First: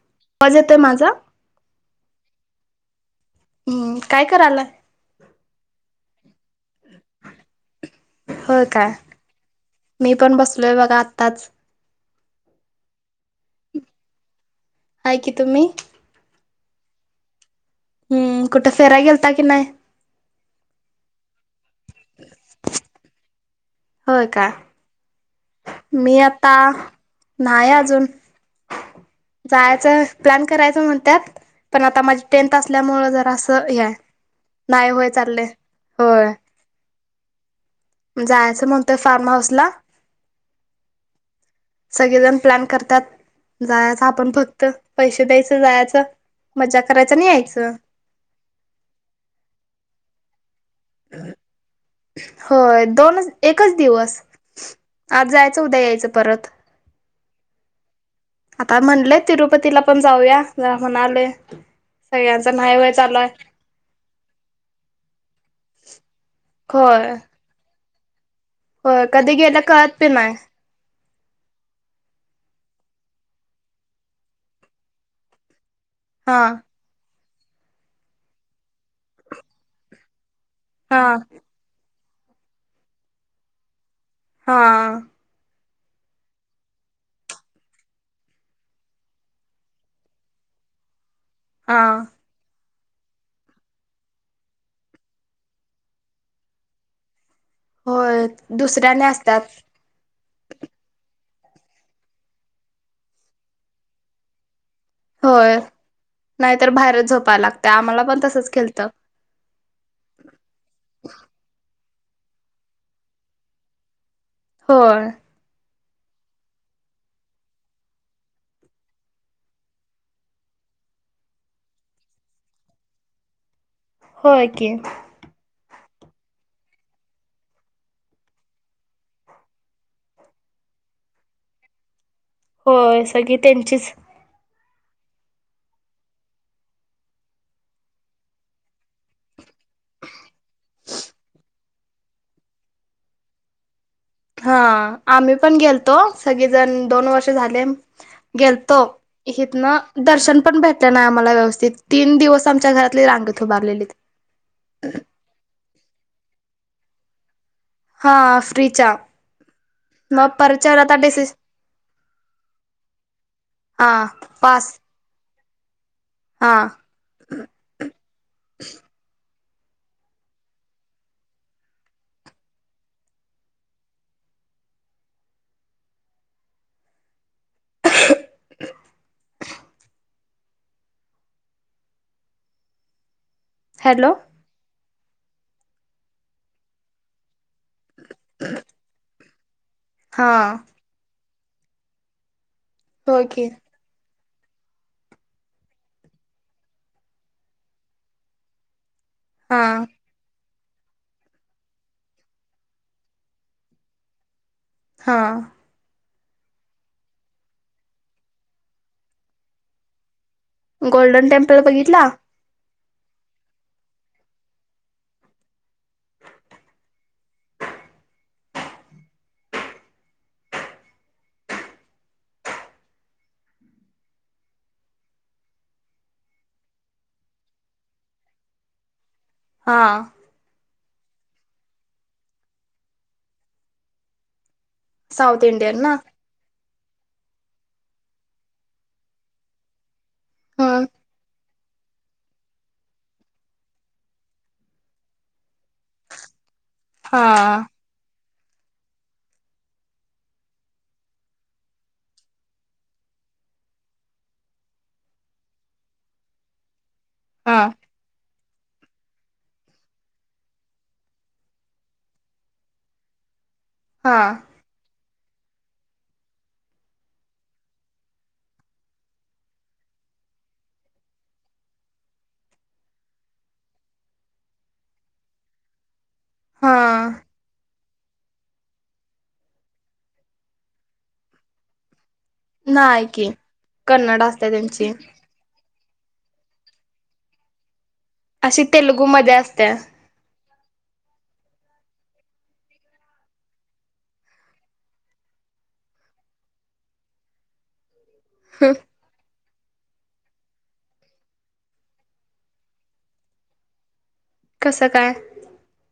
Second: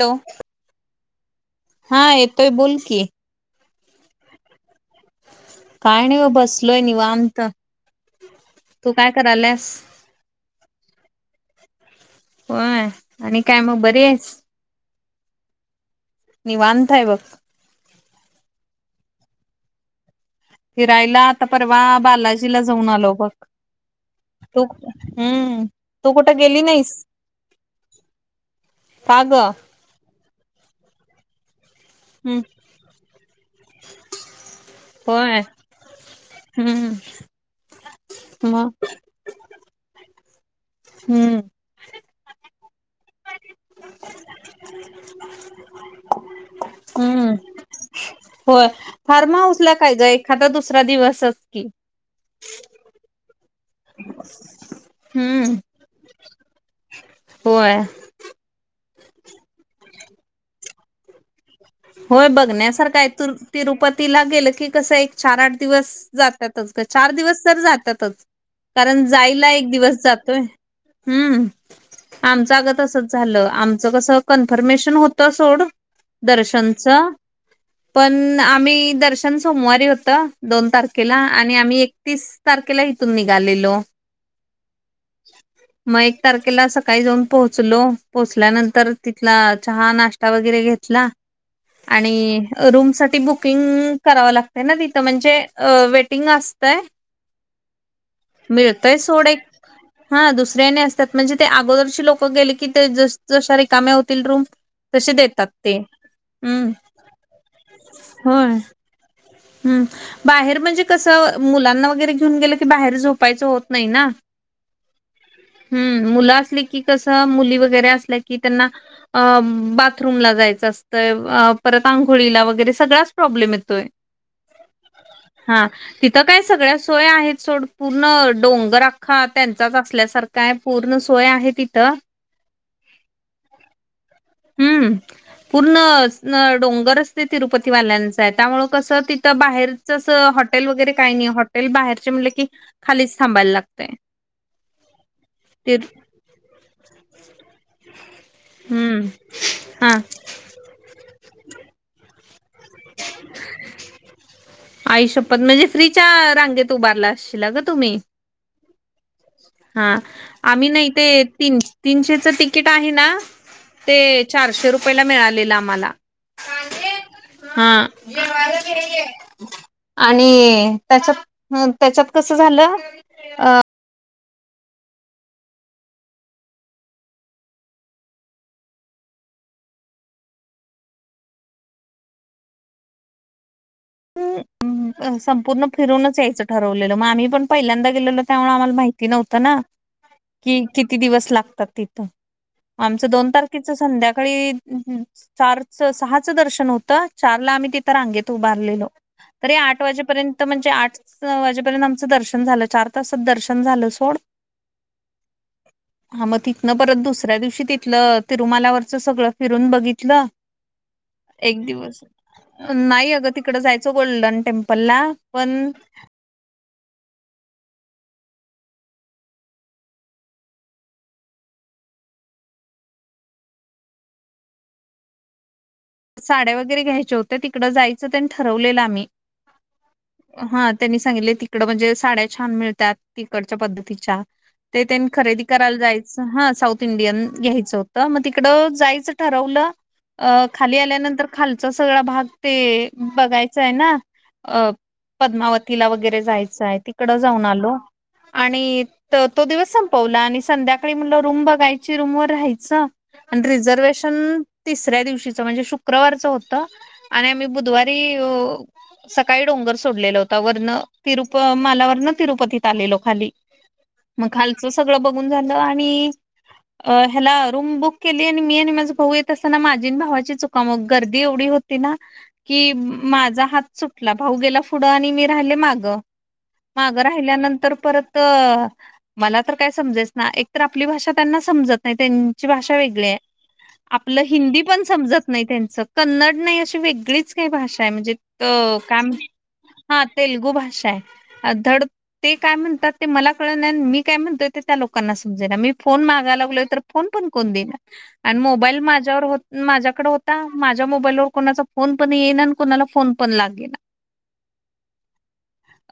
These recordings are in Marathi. हॅलो आवाज येतोय माझा? हा. येतोय बोलकी. हम्म. काय कराला? काही नाही हो बसलोय निवांत. हो काय तू करायलास मी पण बसलोय बघा आत्ताच. होय आणि काय मग बरी आहेस. आहे की तुम्ही? निवांत हाय बघ. हम्म. कुठे फिराय गेलता की नाही? फिरायला आता परवा बालाजीला जाऊन आलो बघ. होय का तू हम्म तू मी कुठं आता गेली नाहीस नाहीय अजून का ग जायच प्लॅन करायच म्हणत्यात. पण आता माझी हम्म टें्थ असल्यामुळे जरा असं हेय नाही होय चालले होय हम्म जायचं मग म्हणतय फार्म हाऊस ला हम्म सगळेजण प्लॅन करतात जायच आपण फक्त पैसे द्यायचं जायचं मज्जा करायच आणि हम्म यायचं होय फार्म हाऊस ला काय ग एखादा दुसरा दिवसच की होय दोनच एकच दिवस आज हम्म जायचं उद्या यायचं परत [unintelligible] होय म्हणले तिरुपतीला पण जाऊया ज म्हणाले होय बघण्यासारखा आहे तू तिरुपतीला गेलं की कसं एक चार आठ दिवस जातातच चार होय दिवस तर जातातच कारण होय कधी जायला गेलं एक कळत दिवस बी नाही जातोय हम्म आमचंग तसंच झालं आमचं कसं कन्फर्मेशन होतं सोड हा दर्शनच पण आम्ही दर्शन सोमवारी होत दोन हा तारखेला आणि आम्ही एकतीस तारखेला इथून निघालेलो हा मग एक तारखेला सकाळी जाऊन पोहोचलो पोहोचल्यानंतर तिथला चहा नाश्ता वगैरे घेतला हा आणि रूम साठी बुकिंग करावं लागतय ना तिथं म्हणजे अ वेटिंग असतय होय मिळतय दुसऱ्याने सोड एक असतात हा दुसऱ्याने असतात म्हणजे ते अगोदरची लोक गेले की ते जशा रिकामे होतील रूम तसे देतात होय ते नाहीतर हम्म बाहेरच झोपायला लागत आम्हाला पण तसच केलंत हम् बाहेर म्हणजे कस मुला ना वगैरे घेऊन गेल की बाहेर झोपायचं होत नाही ना होय हम् मुलं असली की कसं मुली वगैरे असल्या की त्यांना अ बाथरूमला जायचं अस परत आंघोळीला वगैरे सगळ्याच प्रॉब्लेम येतोय होय की हा तिथं काय सगळ्या सोय आहेत सोड पूर्ण डोंगर अख्खा त्यांचाच असल्यासारखा आहे पूर्ण सोय आहे तिथं होय सगळी त्यांचीच हम्म पूर्ण डोंगरच ते तिरुपती वाल्यांच आहे त्यामुळे कसं तिथं बाहेरच हॉटेल वगैरे काही नाही हॉटेल बाहेरचे म्हटलं कि खालीच थांबायला लागत हा आम्ही पण गेलतो सगळेजण दोन वर्ष झाले गेलतो हम्म हितंन हा दर्शन पण भेटले नाही आम्हाला व्यवस्थित तीन दिवस आमच्या घरातली रांगेत उभारलेली आई शपथ म्हणजे फ्रीच्या रांगेत त उ बारला असशीलग हा आफ्रीचा हा आम्ही ना इथे तीन तीनशेच तिकीट आहे ना हा ते पास चारशे रुपययाला मिळालेलं म्हाला हा हा आणि त्याच्यात त्याच्यात कसं झालं अ ह हॅलो अं संपूर्ण फिरूनच यायचं ठरवलेलं मग आम्ही पण पहिल्यांदा गेलेलो त्यामुळे आम्हाला माहिती नव्हतं ना हा कि किती दिवस लागतात तिथं आमच होय दोन की तारखेच संध्याका सकाळी चारचं सहाचं दर्शन होतं चारला आम्ही तिथं रांगेत उभारलेलो तरी हा आठ वाजेपर्यंत म्हणजे आठ वाजेपर्यंत आमचं दर्शन झालं चार तासात दर्शन झालं सोड हा हा मग तिथ ना परत दुसऱ्या दिवशी तिथलं तिरुमालावरचं सगळं फिरून बघितलं गोल्डन टेम्पल एक दिवस बघितला नाही अगं तिकड जायचो गोल्डन टेम्पलला पण साड्या वगैरे घ्यायच्या होत्या तिकडं जायचं त्यांनी ठरवलेलं आम्ही, हा. हा त्यांनी सांगितले तिकड म्हणजे साड्या छान मिळतात तिकडच्या पद्धतीच्या ते त्यां साऊथ खरेदी करायला इंडियन ना जायचं हा साऊथ इंडियन घ्यायचं होतं मग तिकड जायचं ठरवलं, ह खाली आल्यानंतर खाल सगळा भाग ते बघायचा आहे ना, अ.. पद्मावतीला वगैरे जायचं आहे तिकडं हा जाऊन आलो. आणि तो दिवस संपवला आणि संध्याकाळी मुलं रूम बघायची रूमवर राहायचं आणि रिझर्वेशन तिसऱ्या दिवशी- म्हणजे शुक्रवारच होत आणि आम्ही हा बुधवारी सकाळी डोंगर सोडलेला होता, वरण तिरुप-माला वरण तिरुपतीत आलेलो खाली. हा मग खालचं सगळं बघून झालं आणि- अ.. ह्याला रूम बुक केली आणि मी आणि माझ भाऊ येत असताना माझी आणि भावाची ह [unintelligible] मी राहीले माग, हा माग राहील्या नंतर - परत मला तर काय समजायच ना, एक तर आपली भाषा त्यांना समजत नाही भाषा वेगळी नाही हाय, की आपलं कन्नड असते हिंदी पण त्यांची समजत त्यांच कन्नड नाही अशी वेगळीच काही भाषा म्हणजे अशी का तेलुगू मध्ये असते हा तेलगू भाष- धड काय ते म्हणतात ते मला कळना मी काय म्हणतो, त्या लोकांना समजेना- [inaudible] आता माझ्या मोबाईलवर कोणाचा फोन पण येईना आणि कोणाला फोन पण लागेना. कसं काय?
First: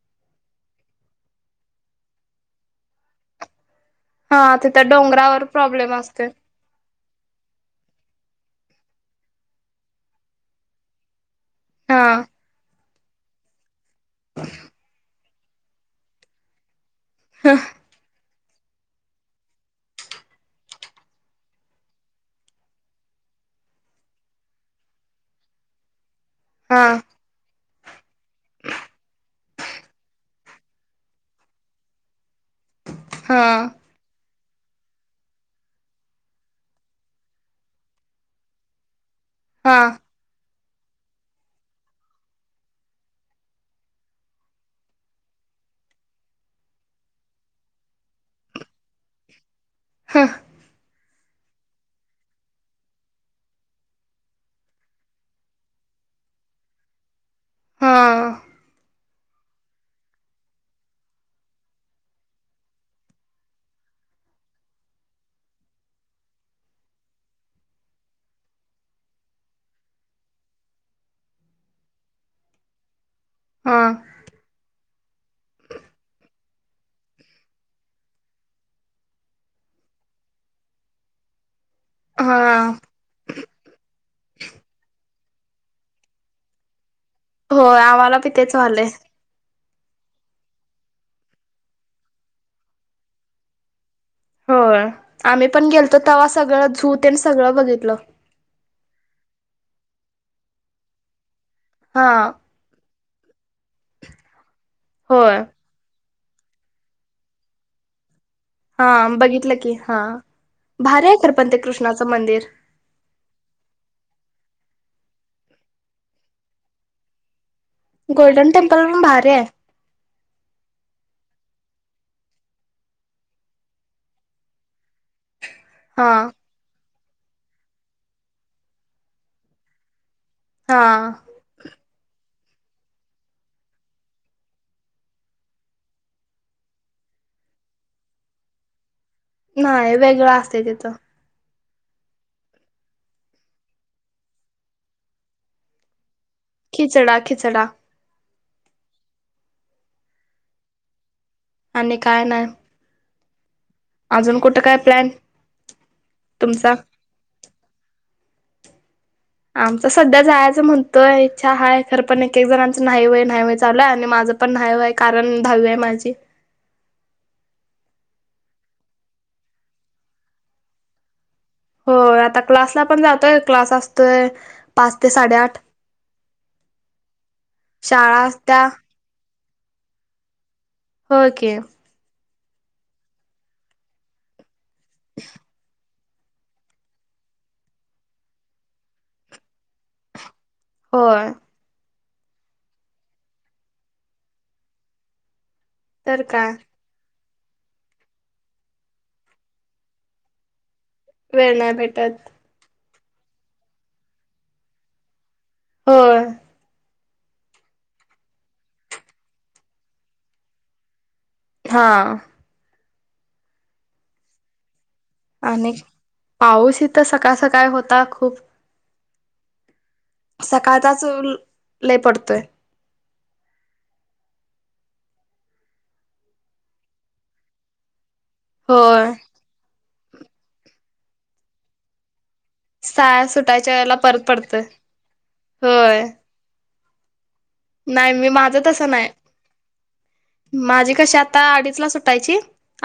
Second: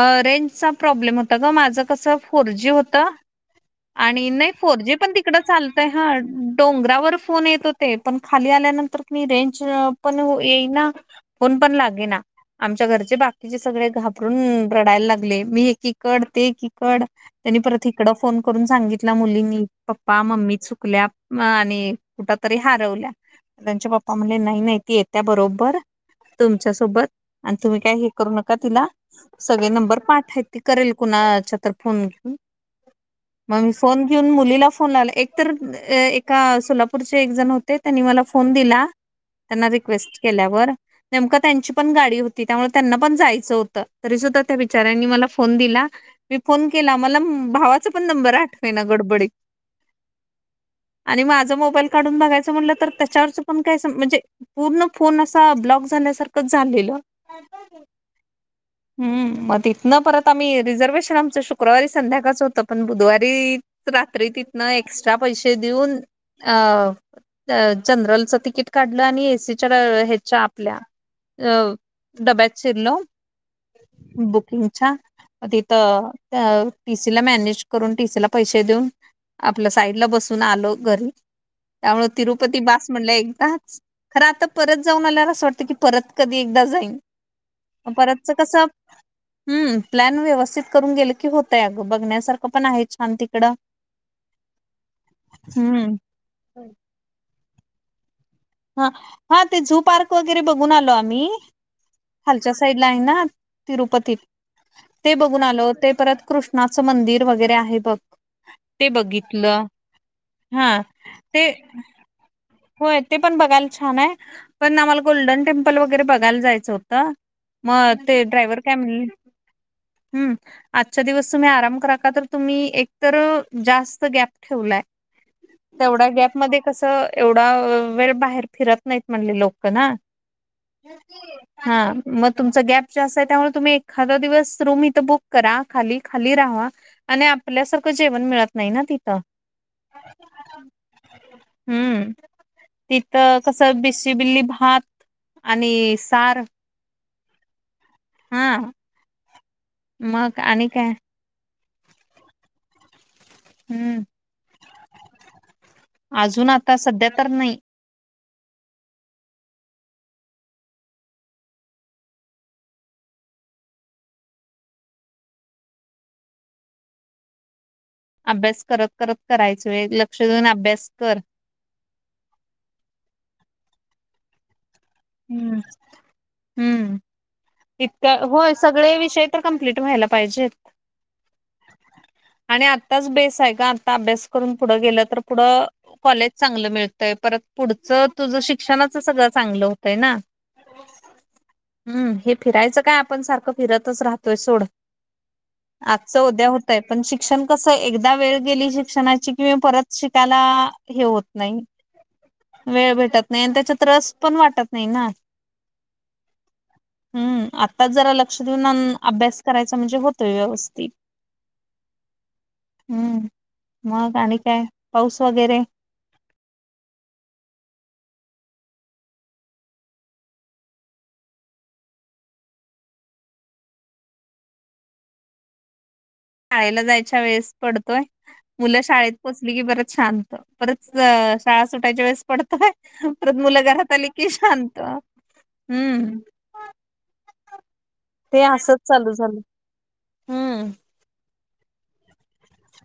अ रेंजचा प्रॉब्लेम होता ग माझं कसं फोर जी होत- आणि हा नाही फोर तिथं जी पण तिकडं डोंगरावर चालतय प्रॉब्लेम हा असते डोंगरावर- फोन येत होते, पण खाली आल्यानंतर रेंज पण येईना फोन पण हा लागेना आमच्या घरचे बाकीचे सगळे घाबरून रडायला लागले. मी एकीकड ते एकीकड त्यांनी परत इकडं फोन करून सांगितला मुलींनी, पप्पा मम्मी चुकल्या आणि कुठ तरी हारवल्या. त्यांच्या पप्पा म्हणले नाही, नाही ती येत्या बरोबर तुमच्या हा सोबत आणि तुम्ही काय हे करू नका तिला सगळे नंबर पाठ हायत त करेल कुणाच्या तर फोन घेऊन हा मग म फोन घेऊन मुली फोन लावला, एक तर एका सोलापूरचे एक जण होते, त्यांनी मला फोन दिला- त्यांना हा रिक्वेस्ट केल्यावर. नेमका त्यांची पण गाडी होती, त्यामुळे त्यांना पण जायचं होतं, तरी सुद्धा त्या बिचऱ्यांनी मला फोन दिला. मी फोन केला मला भावाचा पण नंबर आठवेना गडबडीत हा. आणि माझं मोबाईल काढून बघायचं म्हटलं तर त्याच्यावरचं पण म्हणजे पूर्ण फोन असा ब्लॉक झाल्यासारख झालेलं. हा. हम्. मग तथनं परत आम्ही रिझर्वेशन आमचं शुक्रवारी संध्याकाळच होतं, पण बुधवारी तथ ए्रा प जन [unintelligible] तिकीट काढलं आणि एसीच्या ह्याच्या आपल्या अ डब्यात शिरल हा बुकिंगच्या तिथ टीसीला मॅनेज करून, टीसीला पैसे देऊन आपल्या साईडला बसून आलो घरी. त्यामुळ तिरुपती हा बास म्हणलं एकदाच, खरं आता परत जाऊन आल्यावर अस वाटत, की परत कधी एकदा जाईन हो आम्हाला बी परत तेच कसं व्हालय हम्म प्लॅन व्यवस्थित करून गेलं की होतय, अगं बघण्यासारखं पण आहे छान तिकडं- होय, आम्ही पण हम्म गेलतो तवा्हा सगळं झू तेन सगळं बघितलं. हा हा ते झु पार्क वगैरे बघून आलो आम्ही.. हा खालच्या साईड ला आहे ना तिरुपती ते होय बघून आलो ते परत, कृष्णाचं मंदिर वगैरे आहे बघ हा बघितलं की हा हा भारी आहे खरपण ते कृष्णाचं मंदिर होय ते पण बघायला छान आहे पण आम्हाला गोल्डन टेम्पल वगैरे बघायला जायचं होतं मग ते गोल्डन ड्रायव्हर काय टेम्पल पण म्हणल? भारी आहे हम्म आजच्या दिवस तुम्ही आराम करा का तर तुम्ही एकत जास्त गॅप ठेवलाय तेवढ्या हा गॅपमध्ये कस एवढा वेळ बाहेर फिरत नाहीत म्हणले लोक ना हा हा. मग तुमच गॅप जास्त आहे त्यामुळे तुम्ही एखादा दिवस रूम इथं बुक करा खाली खाली राहा आणि आपल्यासारखं जेवण मिळत नाही ना तिथं नाही वेगळं असते तिथं हम्म तिथं कस बिशी बिल्ली भात आणि सार खिचडा खिचडा हा. मग आणि काय? आणि काय नाही. हम्म अजून कुठं काय प्लॅन अजून तुमचा आता सध्या तर नाही आमच सध्या जायचं म्हणतोय इच्छा हाय खर पण एक एक जणांचं नाही होय नाही होय चाललंय आणि माझ [inaudible] अभ्यास करत करत करायचो एक लक्ष देऊन अभ्यास कर हो आता क्लासला पण जातोय क्लास असतोय पाच ते हम्म साडेआठ हम्म शाळा इतकं होय असत्या सगळे विषय तर कम्प्लीट व्हायला पाहिजेत होय की आणि आताच बेस आहे का आता अभ्यास करून पुढं गेलं तर पुढं कॉलेज चांगलं मिळतय परत पुढच तुझ शिक्षणाच सगळं चांगलं होतय ना होय. हम्म हे फिरायचं काय आपण सारखं फिरतच राहतोय सोड आजच तर उद्या काय होतय पण शिक शिक्षण कस एकदा वेळ गेली शिक्षणाची किवा परत शिकायला हे होत वेळ नाही भेटत वेळ भेटत नाही आणि त्याचा रस पण वाटत नाही ना हो. हम्म आत्ताच जरा लक्ष देऊन अभ्यास करायचा म्हणजे होतोय व्यवस्थित हा. हम्म मग आणि काय? पाऊस वगैरे आणि पाऊस इथं सकाळ सकाळ होता खूप सकाळचाच लय पडतोय शाळेला जायच्या वेळेस पडतोय मुलं होय शाळेत पोचली की पडत परत शाळा सुटायच्या वेळेस पडतोय शाळा परत मुलं सुटायच्या घरात वेळेला आली परत की पडतोय शांत होय हम्म नाही मी ते माझं असंच तसं नाही चालू झालं हम्म माझी कशी आ आता अडीच ला सुटायची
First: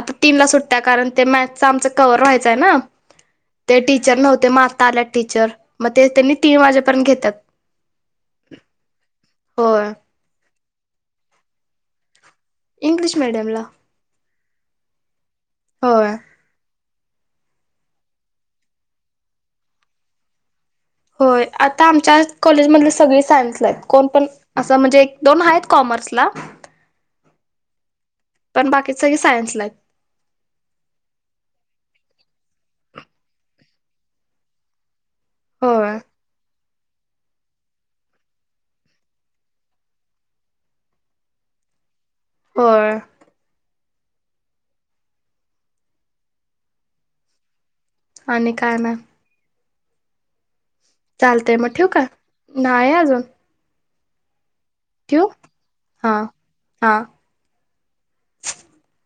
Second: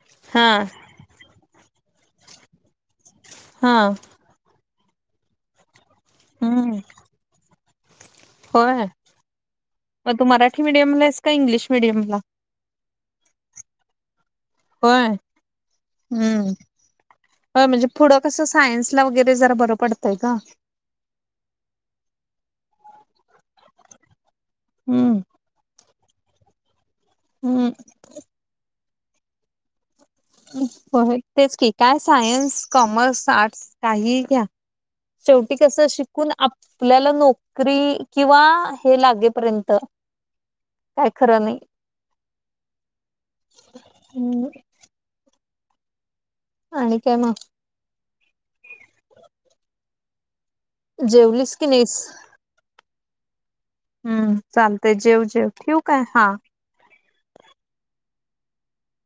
आता तीनला हा सुट्या कारण ते मॅथ्स आमच क्हवर व्हायचंय ना हा ते टीचर नव्हते म आता आल्यात टीचर मग ते त्यांनी तीन हम्म. वाजेपर्यंत घेतात होय होय मग तू मराठी मिडियमला आहेस का, इंग्लिश मिीडियमला. इंग्लिश मीडयमला. होय हम्म. हो म्हणजे पुढं कस सायन्सला वगैरे जरा बरं पडतय का होय आता आमच्या कॉलेजमधले सगळे सायन्स आहेत कोण पण असं म्हणजे एक हम्म. दोन आहेत कॉमर्सला हम्म. पण बाकी सगळे सायन्सलाइत. हो तेच की काय सायन्स कॉमर्स आर्ट्स काहीही घ्या. शेवटी कस होय शिकून आप पल्याला नोकरी किंवा हे लागेपर्यंत काय खरं नई. होय. हम्म. आणि काय म? आणि काय नाय. चालतय जेवलीस म की ठेउ नाहीस का नाय अजून हम्म चालतय जेव ठेवू जेव ठेऊ काय हा. हा [inaudible]